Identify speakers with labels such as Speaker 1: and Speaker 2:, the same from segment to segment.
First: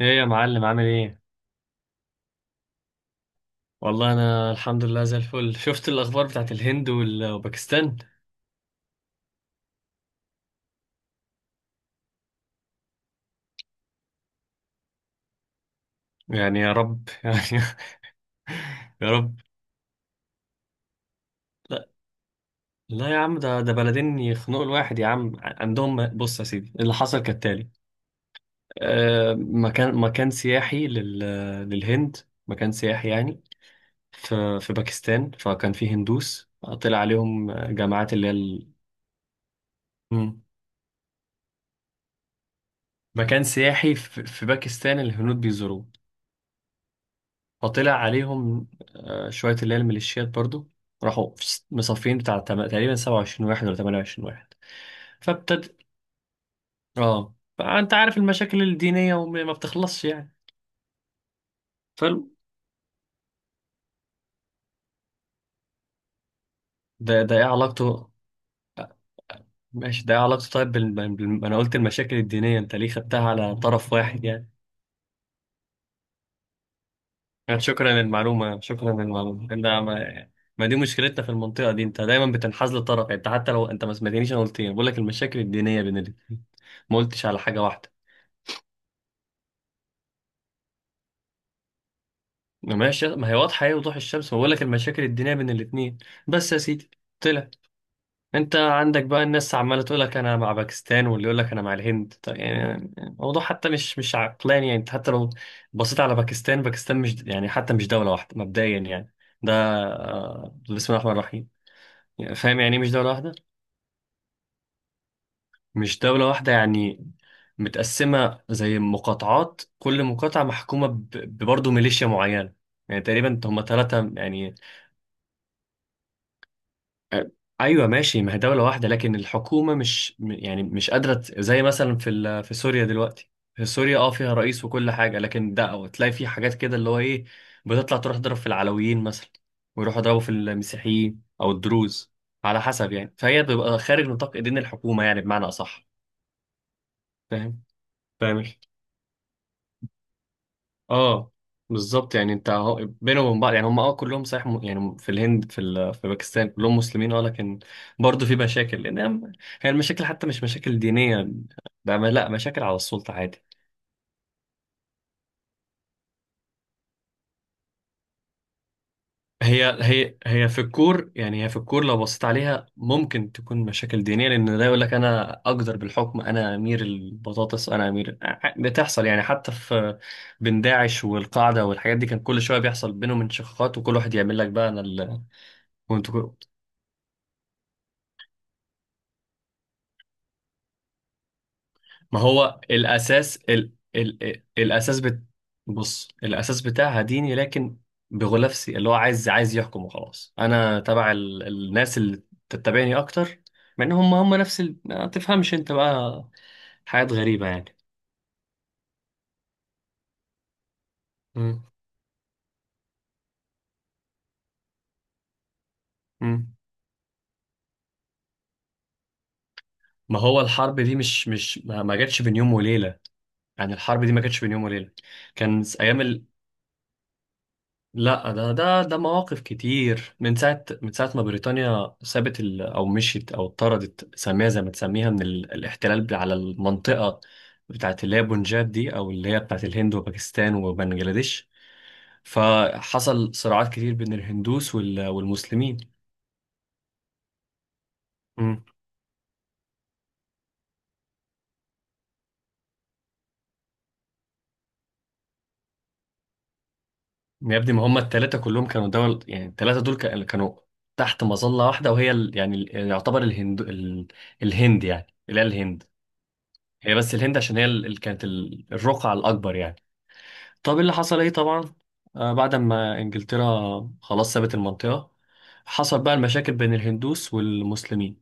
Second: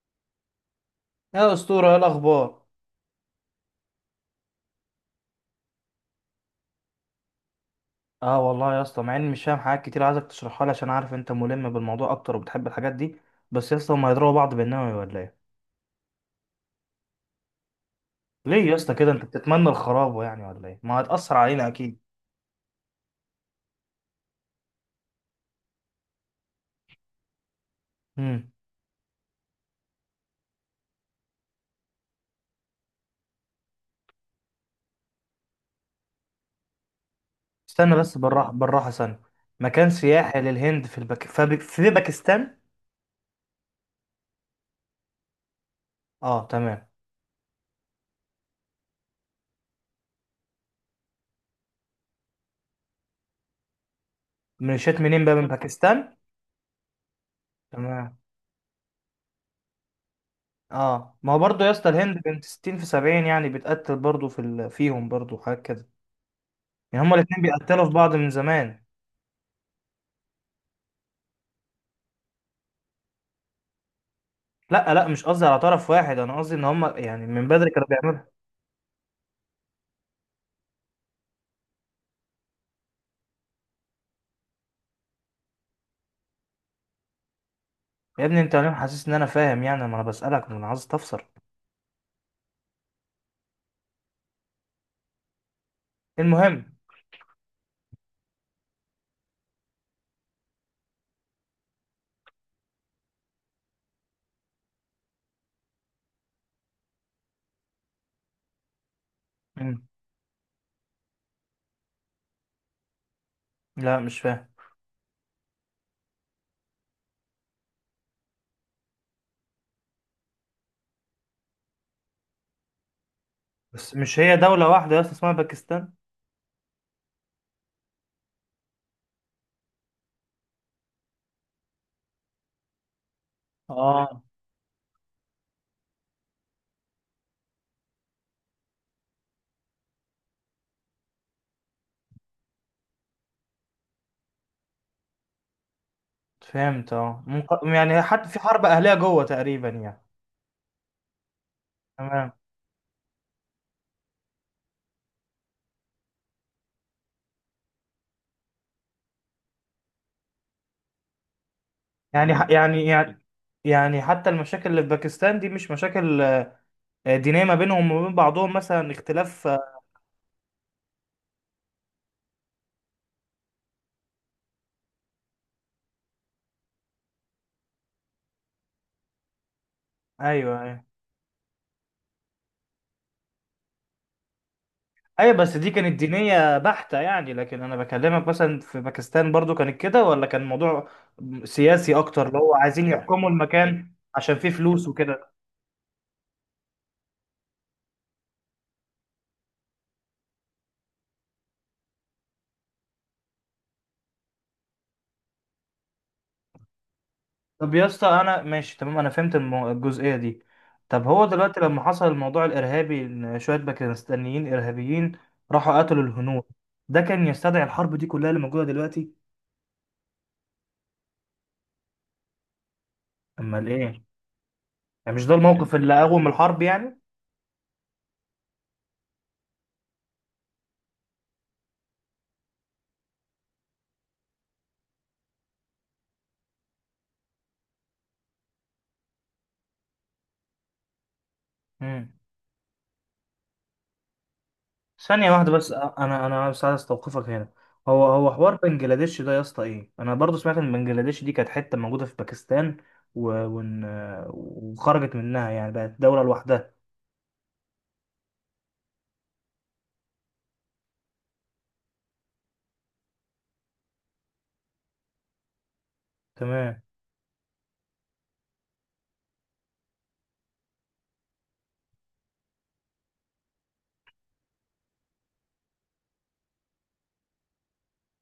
Speaker 1: ايه يا معلم عامل ايه؟
Speaker 2: يا اسطوره، ايه الاخبار؟
Speaker 1: والله انا الحمد لله زي الفل. شفت الاخبار بتاعت الهند وباكستان.
Speaker 2: اه والله يا اسطى، مع اني مش فاهم حاجات كتير، عايزك تشرحها لي عشان عارف انت ملم بالموضوع اكتر وبتحب الحاجات دي. بس يا اسطى، ما يضربوا بعض بالنووي ولا ايه؟
Speaker 1: يعني يا رب يعني
Speaker 2: ليه يا اسطى
Speaker 1: يا
Speaker 2: كده، انت
Speaker 1: رب.
Speaker 2: بتتمنى الخراب يعني ولا ايه؟ ما هتأثر علينا
Speaker 1: لا.
Speaker 2: اكيد.
Speaker 1: لا يا عم، ده بلدين يخنقوا الواحد يا عم. عندهم، بص يا سيدي اللي حصل كالتالي.
Speaker 2: امم.
Speaker 1: مكان سياحي للهند. مكان سياحي يعني، في باكستان، فكان فيه هندوس. طلع عليهم
Speaker 2: استنى
Speaker 1: جماعات
Speaker 2: بس،
Speaker 1: اللي هي
Speaker 2: بالراحه بالراحه، ثانيه. مكان سياحي
Speaker 1: مم.
Speaker 2: للهند في في باكستان.
Speaker 1: مكان سياحي في باكستان، الهنود بيزوروه.
Speaker 2: اه تمام.
Speaker 1: فطلع عليهم شوية اللي هي الميليشيات برضو. راحوا مصفين تقريبا 27 واحد ولا 28 واحد.
Speaker 2: من شات منين بقى، من
Speaker 1: فابتد
Speaker 2: باكستان؟
Speaker 1: اه فأنت
Speaker 2: تمام.
Speaker 1: عارف المشاكل الدينية وما ما بتخلصش يعني.
Speaker 2: اه، ما هو برضه يا اسطى، الهند
Speaker 1: فال
Speaker 2: بنت 60 في 70، يعني بتقتل برضه فيهم برضه حاجات كده. يعني هما
Speaker 1: ده
Speaker 2: الاتنين
Speaker 1: ايه
Speaker 2: بيقتلوا في
Speaker 1: علاقته؟
Speaker 2: بعض من زمان.
Speaker 1: ماشي، ده ايه علاقته طيب انا قلت المشاكل الدينية، انت ليه خدتها على طرف واحد يعني؟
Speaker 2: لا لا، مش قصدي على طرف واحد، انا قصدي ان هم يعني من
Speaker 1: يعني
Speaker 2: بدري كانوا
Speaker 1: شكرا
Speaker 2: بيعملوها.
Speaker 1: للمعلومة، شكرا للمعلومة. لا ما... ما دي مشكلتنا في المنطقة دي، انت دايما بتنحاز لطرف. يعني انت حتى لو انت ما سمعتنيش، انا قلت ايه؟ بقول لك المشاكل الدينية بين الاتنين، ما قلتش على حاجة واحدة.
Speaker 2: يا ابني انت ليه حاسس ان انا فاهم؟ يعني ما انا بسألك، ما انا عايز تفسر.
Speaker 1: ماشي، ما هي واضحة ايه وضوح الشمس، ما بقول لك المشاكل الدينية بين الاتنين. بس يا
Speaker 2: المهم.
Speaker 1: سيدي، طلع انت عندك بقى الناس عمالة تقول لك انا مع باكستان، واللي يقول لك انا مع الهند. طيب يعني الموضوع حتى مش عقلاني. يعني انت حتى لو بصيت على باكستان، باكستان مش دولة واحدة مبدئيا يعني. ده
Speaker 2: مم.
Speaker 1: بسم الله الرحمن الرحيم. يعني فاهم يعني ايه مش دولة واحدة؟
Speaker 2: لا مش فاهم.
Speaker 1: مش دولة واحدة يعني متقسمة زي مقاطعات، كل مقاطعة محكومة برضه ميليشيا معينة. يعني تقريبا هم
Speaker 2: بس
Speaker 1: ثلاثة
Speaker 2: مش هي
Speaker 1: يعني.
Speaker 2: دولة واحدة يا اسطى اسمها باكستان؟
Speaker 1: ايوه ماشي، ما هي دوله واحده، لكن الحكومه مش م- يعني مش زي مثلا في في سوريا دلوقتي. في سوريا
Speaker 2: اه
Speaker 1: فيها رئيس وكل حاجه، لكن ده أو تلاقي في حاجات كده اللي هو ايه؟ بتطلع تروح تضرب في العلويين مثلا، ويروحوا يضربوا في المسيحيين او الدروز، على حسب يعني. فهي بتبقى خارج نطاق ايدين الحكومه يعني، بمعنى اصح.
Speaker 2: فهمت.
Speaker 1: فاهم،
Speaker 2: يعني حتى في
Speaker 1: فاهم،
Speaker 2: حرب اهلية جوه تقريبا يعني.
Speaker 1: اه. بالظبط
Speaker 2: تمام.
Speaker 1: يعني، انت اهو بينهم وبين بعض. يعني هم كلهم صحيح، يعني في الهند، في باكستان كلهم مسلمين لكن برضه في مشاكل هي المشاكل حتى مش مشاكل دينية بقى، لا،
Speaker 2: يعني ح-
Speaker 1: مشاكل على
Speaker 2: يعني
Speaker 1: السلطة
Speaker 2: يعني
Speaker 1: عادي.
Speaker 2: يعني حتى المشاكل اللي في باكستان دي مش مشاكل دينية ما بينهم وما بين بعضهم، مثلا اختلاف.
Speaker 1: هي في الكور. يعني هي في الكور، لو بصيت عليها ممكن تكون مشاكل دينية، لان ده يقول لك انا اقدر بالحكم، انا امير البطاطس، انا بتحصل يعني، حتى في
Speaker 2: ايوه
Speaker 1: بين
Speaker 2: ايوه
Speaker 1: داعش والقاعدة والحاجات دي كان كل شوية بيحصل بينهم انشقاقات، وكل واحد يعمل لك بقى انا
Speaker 2: ايوه، بس دي كانت
Speaker 1: ال...
Speaker 2: دينية بحتة يعني، لكن انا بكلمك مثلا في باكستان برضو كانت كده ولا كان الموضوع سياسي
Speaker 1: ما
Speaker 2: اكتر، اللي هو
Speaker 1: هو
Speaker 2: عايزين يحكموا
Speaker 1: الأساس،
Speaker 2: المكان عشان فيه فلوس وكده.
Speaker 1: بص، الأساس بتاعها ديني، لكن بغلافسي اللي هو عايز يحكم وخلاص. أنا تبع الناس اللي تتبعني أكتر، مع إن هم نفس ما تفهمش أنت بقى، حاجات غريبة
Speaker 2: طب
Speaker 1: يعني.
Speaker 2: يا اسطى، انا ماشي تمام، انا فهمت الجزئية دي. طب هو دلوقتي
Speaker 1: مم.
Speaker 2: لما حصل الموضوع الارهابي ان شوية باكستانيين ارهابيين راحوا قتلوا الهنود،
Speaker 1: مم.
Speaker 2: ده كان يستدعي الحرب دي كلها اللي موجودة دلوقتي؟
Speaker 1: ما هو الحرب دي مش ما جاتش بين يوم وليلة.
Speaker 2: امال
Speaker 1: يعني
Speaker 2: ايه؟
Speaker 1: الحرب دي ما جاتش بين يوم وليلة.
Speaker 2: يعني مش ده الموقف اللي
Speaker 1: أيام،
Speaker 2: قوم الحرب يعني.
Speaker 1: لا، ده مواقف كتير من ساعة من ساعة ما بريطانيا سابت أو مشيت أو طردت، سميها زي ما تسميها، من الاحتلال على المنطقة بتاعت اللي هي بونجاب دي، أو اللي هي بتاعت الهند وباكستان وبنجلاديش. فحصل صراعات كتير بين الهندوس
Speaker 2: ثانية واحدة بس،
Speaker 1: والمسلمين.
Speaker 2: أنا بس عايز أستوقفك هنا. هو حوار
Speaker 1: مم.
Speaker 2: بنجلاديش ده يا اسطى إيه؟ أنا برضو سمعت إن بنجلاديش دي كانت حتة موجودة في باكستان، و... ون... وخرجت منها يعني بقت دولة لوحدها.
Speaker 1: يا ابني، ما هم التلاتة كلهم كانوا دول. يعني التلاتة دول كانوا تحت مظلة واحدة، وهي ال يعني ال يعتبر الهند يعني، اللي هي الهند
Speaker 2: تمام.
Speaker 1: هي، بس الهند عشان هي اللي كانت الرقعة الأكبر يعني. طب اللي حصل ايه؟ طبعا بعد ما انجلترا خلاص سابت المنطقة، حصل بقى المشاكل بين الهندوس والمسلمين.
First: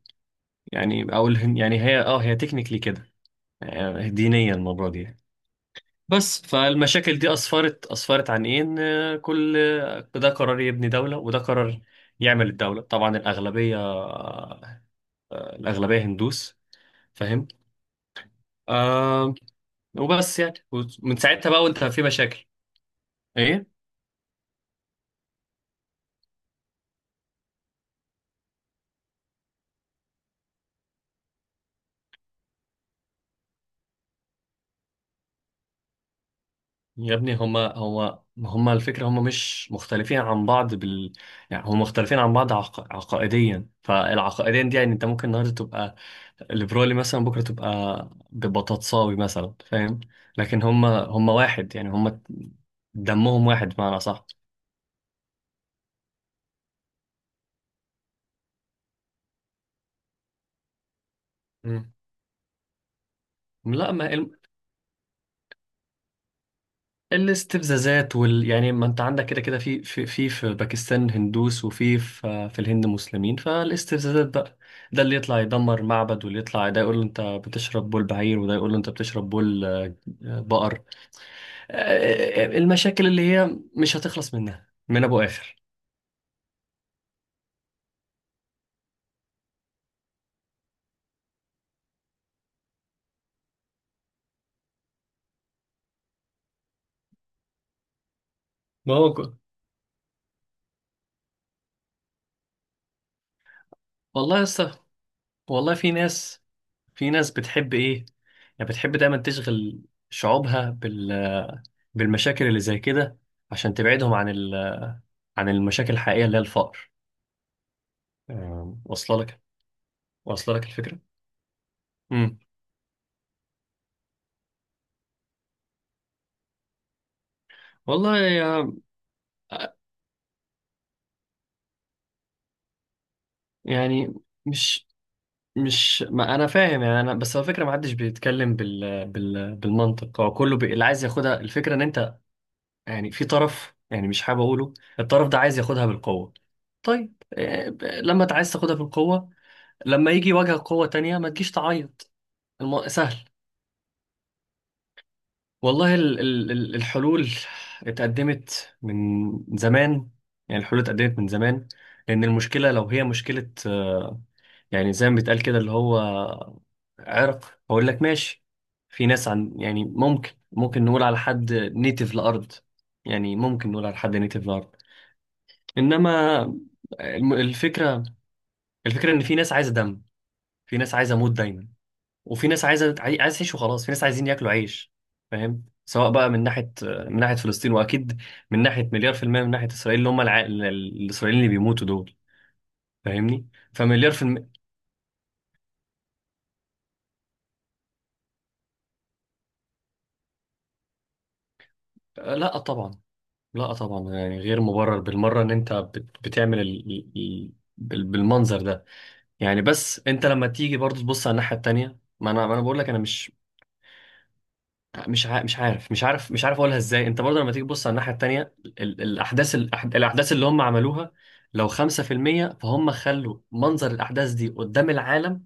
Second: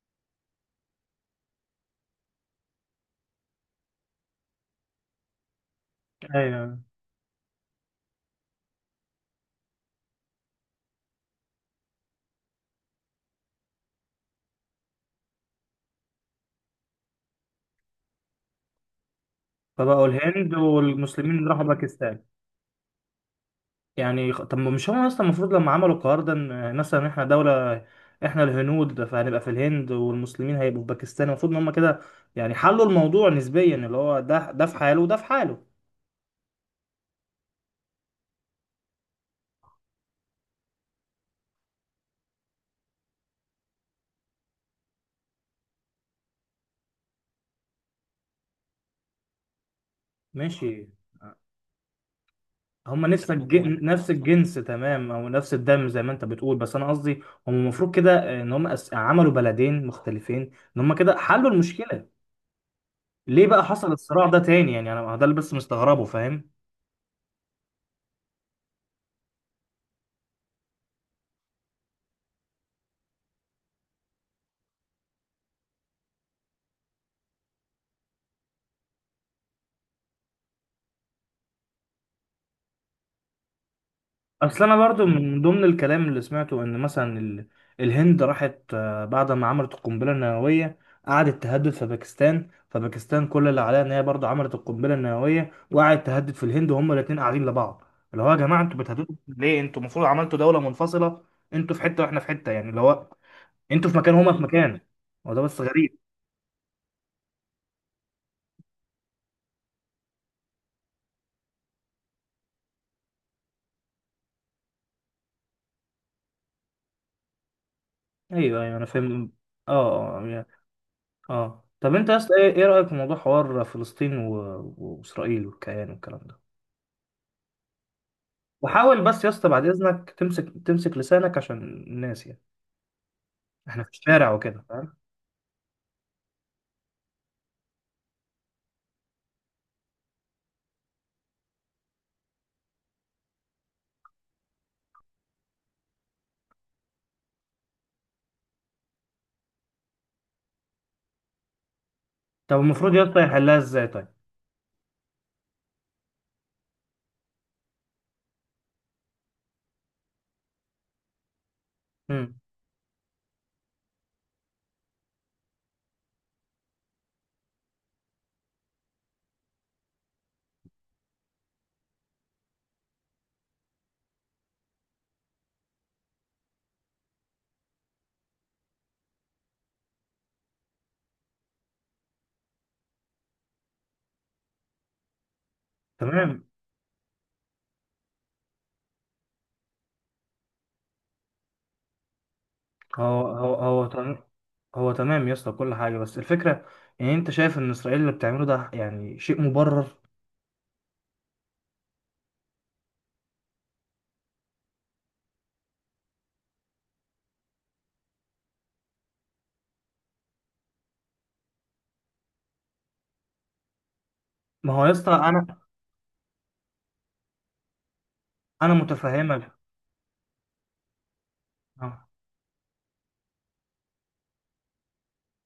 Speaker 1: يعني او الهن يعني هي هي تكنيكلي كده يعني، دينيا المرة دي يعني. بس
Speaker 2: ايوه.
Speaker 1: فالمشاكل دي اسفرت عن ايه؟ ان كل ده قرر يبني دولة، وده قرر يعمل الدولة. طبعا الاغلبية الاغلبية هندوس. فاهم، آه.
Speaker 2: فبقوا
Speaker 1: وبس
Speaker 2: الهند،
Speaker 1: يعني، ومن
Speaker 2: والمسلمين
Speaker 1: ساعتها
Speaker 2: راحوا
Speaker 1: بقى وانت في
Speaker 2: باكستان.
Speaker 1: مشاكل. ايه؟
Speaker 2: يعني طب مش هم اصلا المفروض لما عملوا القرار ده، إن مثلا احنا دولة، احنا الهنود فهنبقى في الهند، والمسلمين هيبقوا في باكستان، المفروض ان هم كده يعني حلوا الموضوع نسبيا، اللي هو ده في حاله وده في حاله.
Speaker 1: يا ابني، هما الفكرة، هما مش مختلفين عن بعض يعني هما مختلفين عن بعض عقائديا. فالعقائديا دي يعني انت ممكن النهارده تبقى ليبرالي مثلا، بكرة تبقى ببطاطساوي مثلا، فاهم؟ لكن
Speaker 2: ماشي.
Speaker 1: هما واحد يعني، هما
Speaker 2: هما نفس
Speaker 1: دمهم واحد بمعنى
Speaker 2: نفس
Speaker 1: صح.
Speaker 2: الجنس تمام، او نفس الدم زي ما انت بتقول، بس انا قصدي هم المفروض كده ان هم عملوا بلدين مختلفين، ان هم كده حلوا
Speaker 1: مم.
Speaker 2: المشكله. ليه بقى حصل
Speaker 1: لا، ما
Speaker 2: الصراع ده
Speaker 1: إيه؟
Speaker 2: تاني يعني؟ انا ده اللي بس مستغربه، فاهم.
Speaker 1: الاستفزازات يعني ما انت عندك كده كده في في باكستان هندوس، في الهند مسلمين. فالاستفزازات بقى، ده اللي يطلع يدمر معبد، واللي يطلع ده يقول له انت بتشرب بول بعير، وده يقول له انت بتشرب بول بقر. المشاكل اللي هي مش هتخلص
Speaker 2: اصل
Speaker 1: منها
Speaker 2: انا
Speaker 1: من
Speaker 2: برضو
Speaker 1: ابو
Speaker 2: من
Speaker 1: اخر.
Speaker 2: ضمن الكلام اللي سمعته ان مثلا الهند راحت بعد ما عملت القنبله النوويه، قعدت تهدد في باكستان، فباكستان كل اللي عليها ان هي برضو عملت القنبله النوويه وقعدت تهدد في الهند، وهم الاثنين قاعدين لبعض، اللي هو يا جماعه انتوا
Speaker 1: ما هو
Speaker 2: بتهددوا
Speaker 1: ك-
Speaker 2: ليه؟ انتوا المفروض عملتوا دوله منفصله، انتوا في حته واحنا في حته، يعني اللي هو انتوا في مكان هما
Speaker 1: والله
Speaker 2: في
Speaker 1: يا اسطى،
Speaker 2: مكان. هو ده بس
Speaker 1: والله في
Speaker 2: غريب.
Speaker 1: ناس، في ناس بتحب ايه، يعني بتحب دايما تشغل شعوبها بالمشاكل اللي زي كده، عشان تبعدهم عن عن المشاكل الحقيقية اللي هي الفقر.
Speaker 2: ايوه ايوه، انا
Speaker 1: واصله
Speaker 2: فاهم.
Speaker 1: لك،
Speaker 2: اه اه يعني-
Speaker 1: واصله لك الفكره.
Speaker 2: اه طب انت يا اسطى
Speaker 1: امم
Speaker 2: ايه، إيه رايك في موضوع حوار فلسطين و... واسرائيل والكيان والكلام ده؟
Speaker 1: والله يا-
Speaker 2: وحاول بس يا اسطى بعد اذنك تمسك لسانك عشان الناس يعني، احنا في
Speaker 1: يعني
Speaker 2: الشارع وكده،
Speaker 1: مش
Speaker 2: فاهم.
Speaker 1: مش ما انا فاهم يعني، انا بس هو الفكره، ما حدش بيتكلم بالمنطق. هو كله اللي عايز ياخدها، الفكره ان انت يعني في طرف، يعني مش حابب اقوله، الطرف ده عايز ياخدها بالقوه. طيب لما انت عايز تاخدها بالقوه، لما يجي واجهك قوه تانية، ما تجيش تعيط.
Speaker 2: طب المفروض يا
Speaker 1: سهل،
Speaker 2: اسطى يحلها ازاي طيب؟
Speaker 1: والله الحلول اتقدمت من زمان. يعني الحلول اتقدمت من زمان، لأن
Speaker 2: امم.
Speaker 1: المشكلة لو هي مشكلة يعني زي ما بيتقال كده، اللي هو عرق، أقول لك ماشي، في ناس عن يعني ممكن نقول على حد نيتيف لأرض. يعني ممكن نقول على حد نيتيف لأرض، إنما الفكرة، الفكرة إن في ناس عايزة دم، في ناس عايزة موت دايما، وفي ناس عايز تعيش وخلاص، في ناس عايزين ياكلوا عيش، فاهم؟ سواء بقى
Speaker 2: تمام.
Speaker 1: من ناحيه من ناحيه فلسطين واكيد من ناحيه مليار في الميه، من ناحيه اسرائيل اللي هم الاسرائيليين اللي بيموتوا دول.
Speaker 2: هو
Speaker 1: فاهمني؟
Speaker 2: هو هو
Speaker 1: فمليار
Speaker 2: تمام.
Speaker 1: في
Speaker 2: هو تمام يا اسطى كل حاجه، بس الفكره، يعني انت شايف ان اسرائيل اللي بتعمله ده يعني شيء مبرر؟
Speaker 1: لا طبعا، لا طبعا، يعني غير مبرر بالمره ان انت بتعمل بالمنظر ده يعني. بس انت لما تيجي برضو تبص على الناحيه التانيه، ما انا بقول لك انا مش،
Speaker 2: ما هو يا اسطى،
Speaker 1: مش عارف
Speaker 2: انا
Speaker 1: اقولها ازاي. انت برضه لما تيجي تبص على الناحيه التانيه،
Speaker 2: انا متفهمك.
Speaker 1: الاحداث الاحداث اللي هم عملوها، لو 5% فهم خلوا منظر الاحداث دي قدام العالم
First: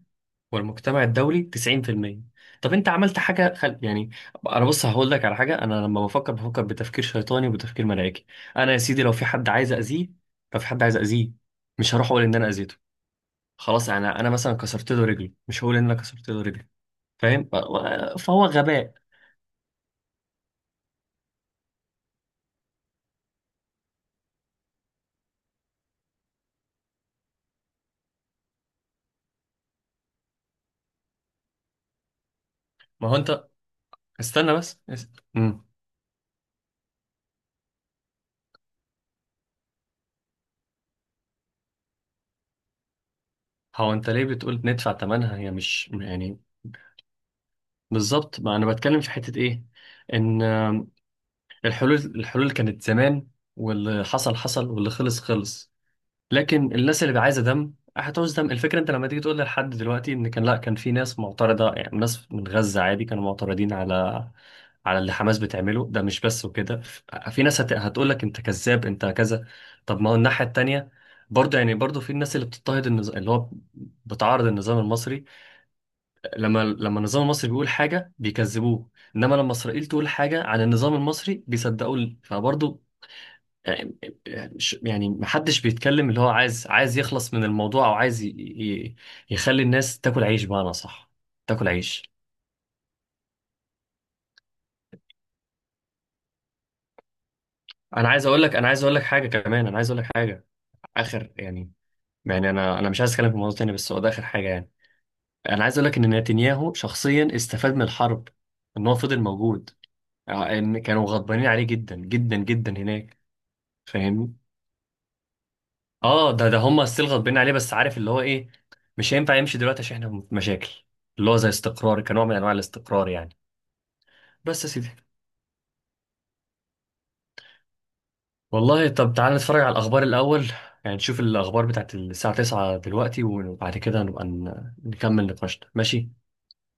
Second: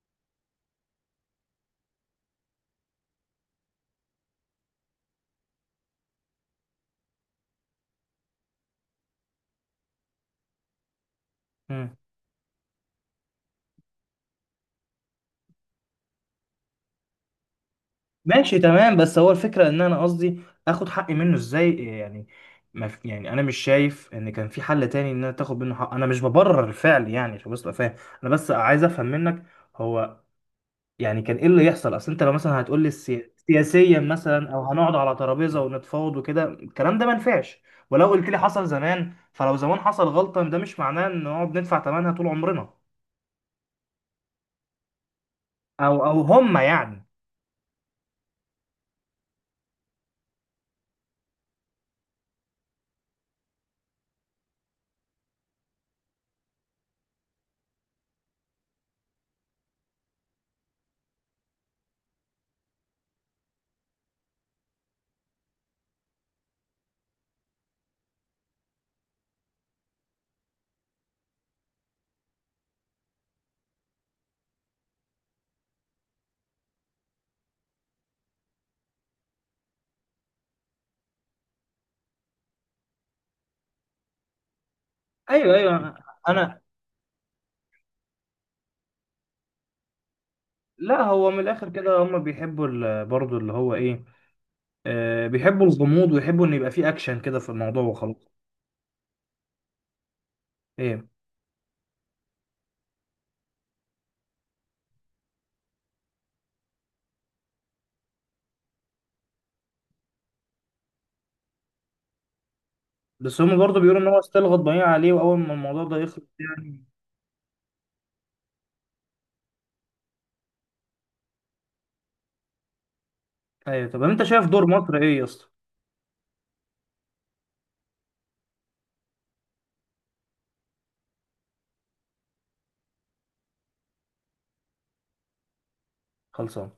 Speaker 1: والمجتمع الدولي 90%. طب انت عملت حاجه يعني انا بص هقول لك على حاجه، انا لما بفكر بتفكير شيطاني وبتفكير ملائكي. انا يا سيدي لو في حد عايز اذيه، لو في حد عايز اذيه، مش
Speaker 2: اه
Speaker 1: هروح اقول ان انا اذيته. خلاص، انا مثلا كسرت له رجله، مش هقول ان انا كسرت له رجله. فاهم؟ فهو
Speaker 2: ماشي
Speaker 1: غباء.
Speaker 2: تمام، بس هو الفكرة ان انا قصدي اخد حقي منه ازاي يعني؟ ما في يعني، انا مش شايف ان كان في حل تاني ان انا تاخد منه حق، انا مش ببرر الفعل يعني عشان بس تبقى فاهم، انا بس عايز افهم منك هو يعني كان ايه اللي يحصل؟ اصل انت لو مثلا هتقول لي
Speaker 1: ما هو انت،
Speaker 2: سياسيا
Speaker 1: استنى
Speaker 2: مثلا، او
Speaker 1: بس
Speaker 2: هنقعد على ترابيزة
Speaker 1: مم.
Speaker 2: ونتفاوض وكده، الكلام ده ما ينفعش. ولو قلت لي حصل زمان، فلو زمان حصل غلطة ده مش معناه ان نقعد ندفع ثمنها طول عمرنا،
Speaker 1: هو انت ليه بتقول ندفع ثمنها؟ هي مش
Speaker 2: او
Speaker 1: يعني،
Speaker 2: هم يعني.
Speaker 1: بالظبط، ما انا بتكلم في حتة ايه؟ ان الحلول كانت زمان، واللي حصل حصل واللي خلص خلص. لكن الناس اللي عايزة دم هتعوز دم. الفكرة انت لما تيجي تقول لحد دلوقتي ان كان، لا، كان في ناس معترضة يعني، ناس من غزة عادي كانوا معترضين على على اللي حماس بتعمله، ده مش بس وكده. في ناس هتقول لك انت كذاب، انت كذا. طب ما هو الناحية التانية برضه، يعني في الناس اللي بتضطهد النظام، اللي هو بتعارض النظام المصري. لما النظام المصري بيقول حاجة بيكذبوه، انما لما اسرائيل تقول حاجة عن النظام المصري بيصدقوه، فبرضه يعني، يعني
Speaker 2: ايوه
Speaker 1: محدش
Speaker 2: ايوه،
Speaker 1: بيتكلم. اللي هو
Speaker 2: انا.
Speaker 1: عايز يخلص من الموضوع، او يخلي الناس تاكل عيش بقى، انا
Speaker 2: لا
Speaker 1: صح؟
Speaker 2: هو من الاخر
Speaker 1: تاكل
Speaker 2: كده،
Speaker 1: عيش.
Speaker 2: هم بيحبوا برضه اللي هو ايه، آه بيحبوا الغموض، ويحبوا ان يبقى فيه اكشن كده في الموضوع
Speaker 1: انا عايز
Speaker 2: وخلاص.
Speaker 1: اقول لك، انا عايز اقول لك حاجة كمان، انا عايز اقول لك حاجة
Speaker 2: ايه؟
Speaker 1: اخر يعني، يعني انا مش عايز اتكلم في الموضوع تاني، بس هو ده اخر حاجه يعني. انا عايز اقول لك ان نتنياهو شخصيا استفاد من الحرب، ان هو فضل موجود. ان كانوا غضبانين عليه جدا جدا جدا هناك،
Speaker 2: بس هم برضه بيقولوا ان هو
Speaker 1: فاهمني؟
Speaker 2: استيل غضبانين عليه، واول ما الموضوع ده يخلص
Speaker 1: اه، ده
Speaker 2: يعني.
Speaker 1: هم ستيل غضبانين عليه، بس عارف اللي هو ايه؟ مش هينفع يمشي دلوقتي عشان احنا في مشاكل، اللي هو زي استقرار، كنوع من انواع الاستقرار يعني.
Speaker 2: ايوه. طب انت شايف
Speaker 1: بس
Speaker 2: دور
Speaker 1: يا سيدي،
Speaker 2: مصر ايه يا اسطى؟
Speaker 1: والله طب تعال نتفرج على الاخبار الاول. يعني نشوف الاخبار بتاعت الساعه 9 دلوقتي، وبعد كده نبقى نكمل نقاشنا، ماشي؟
Speaker 2: خلصان.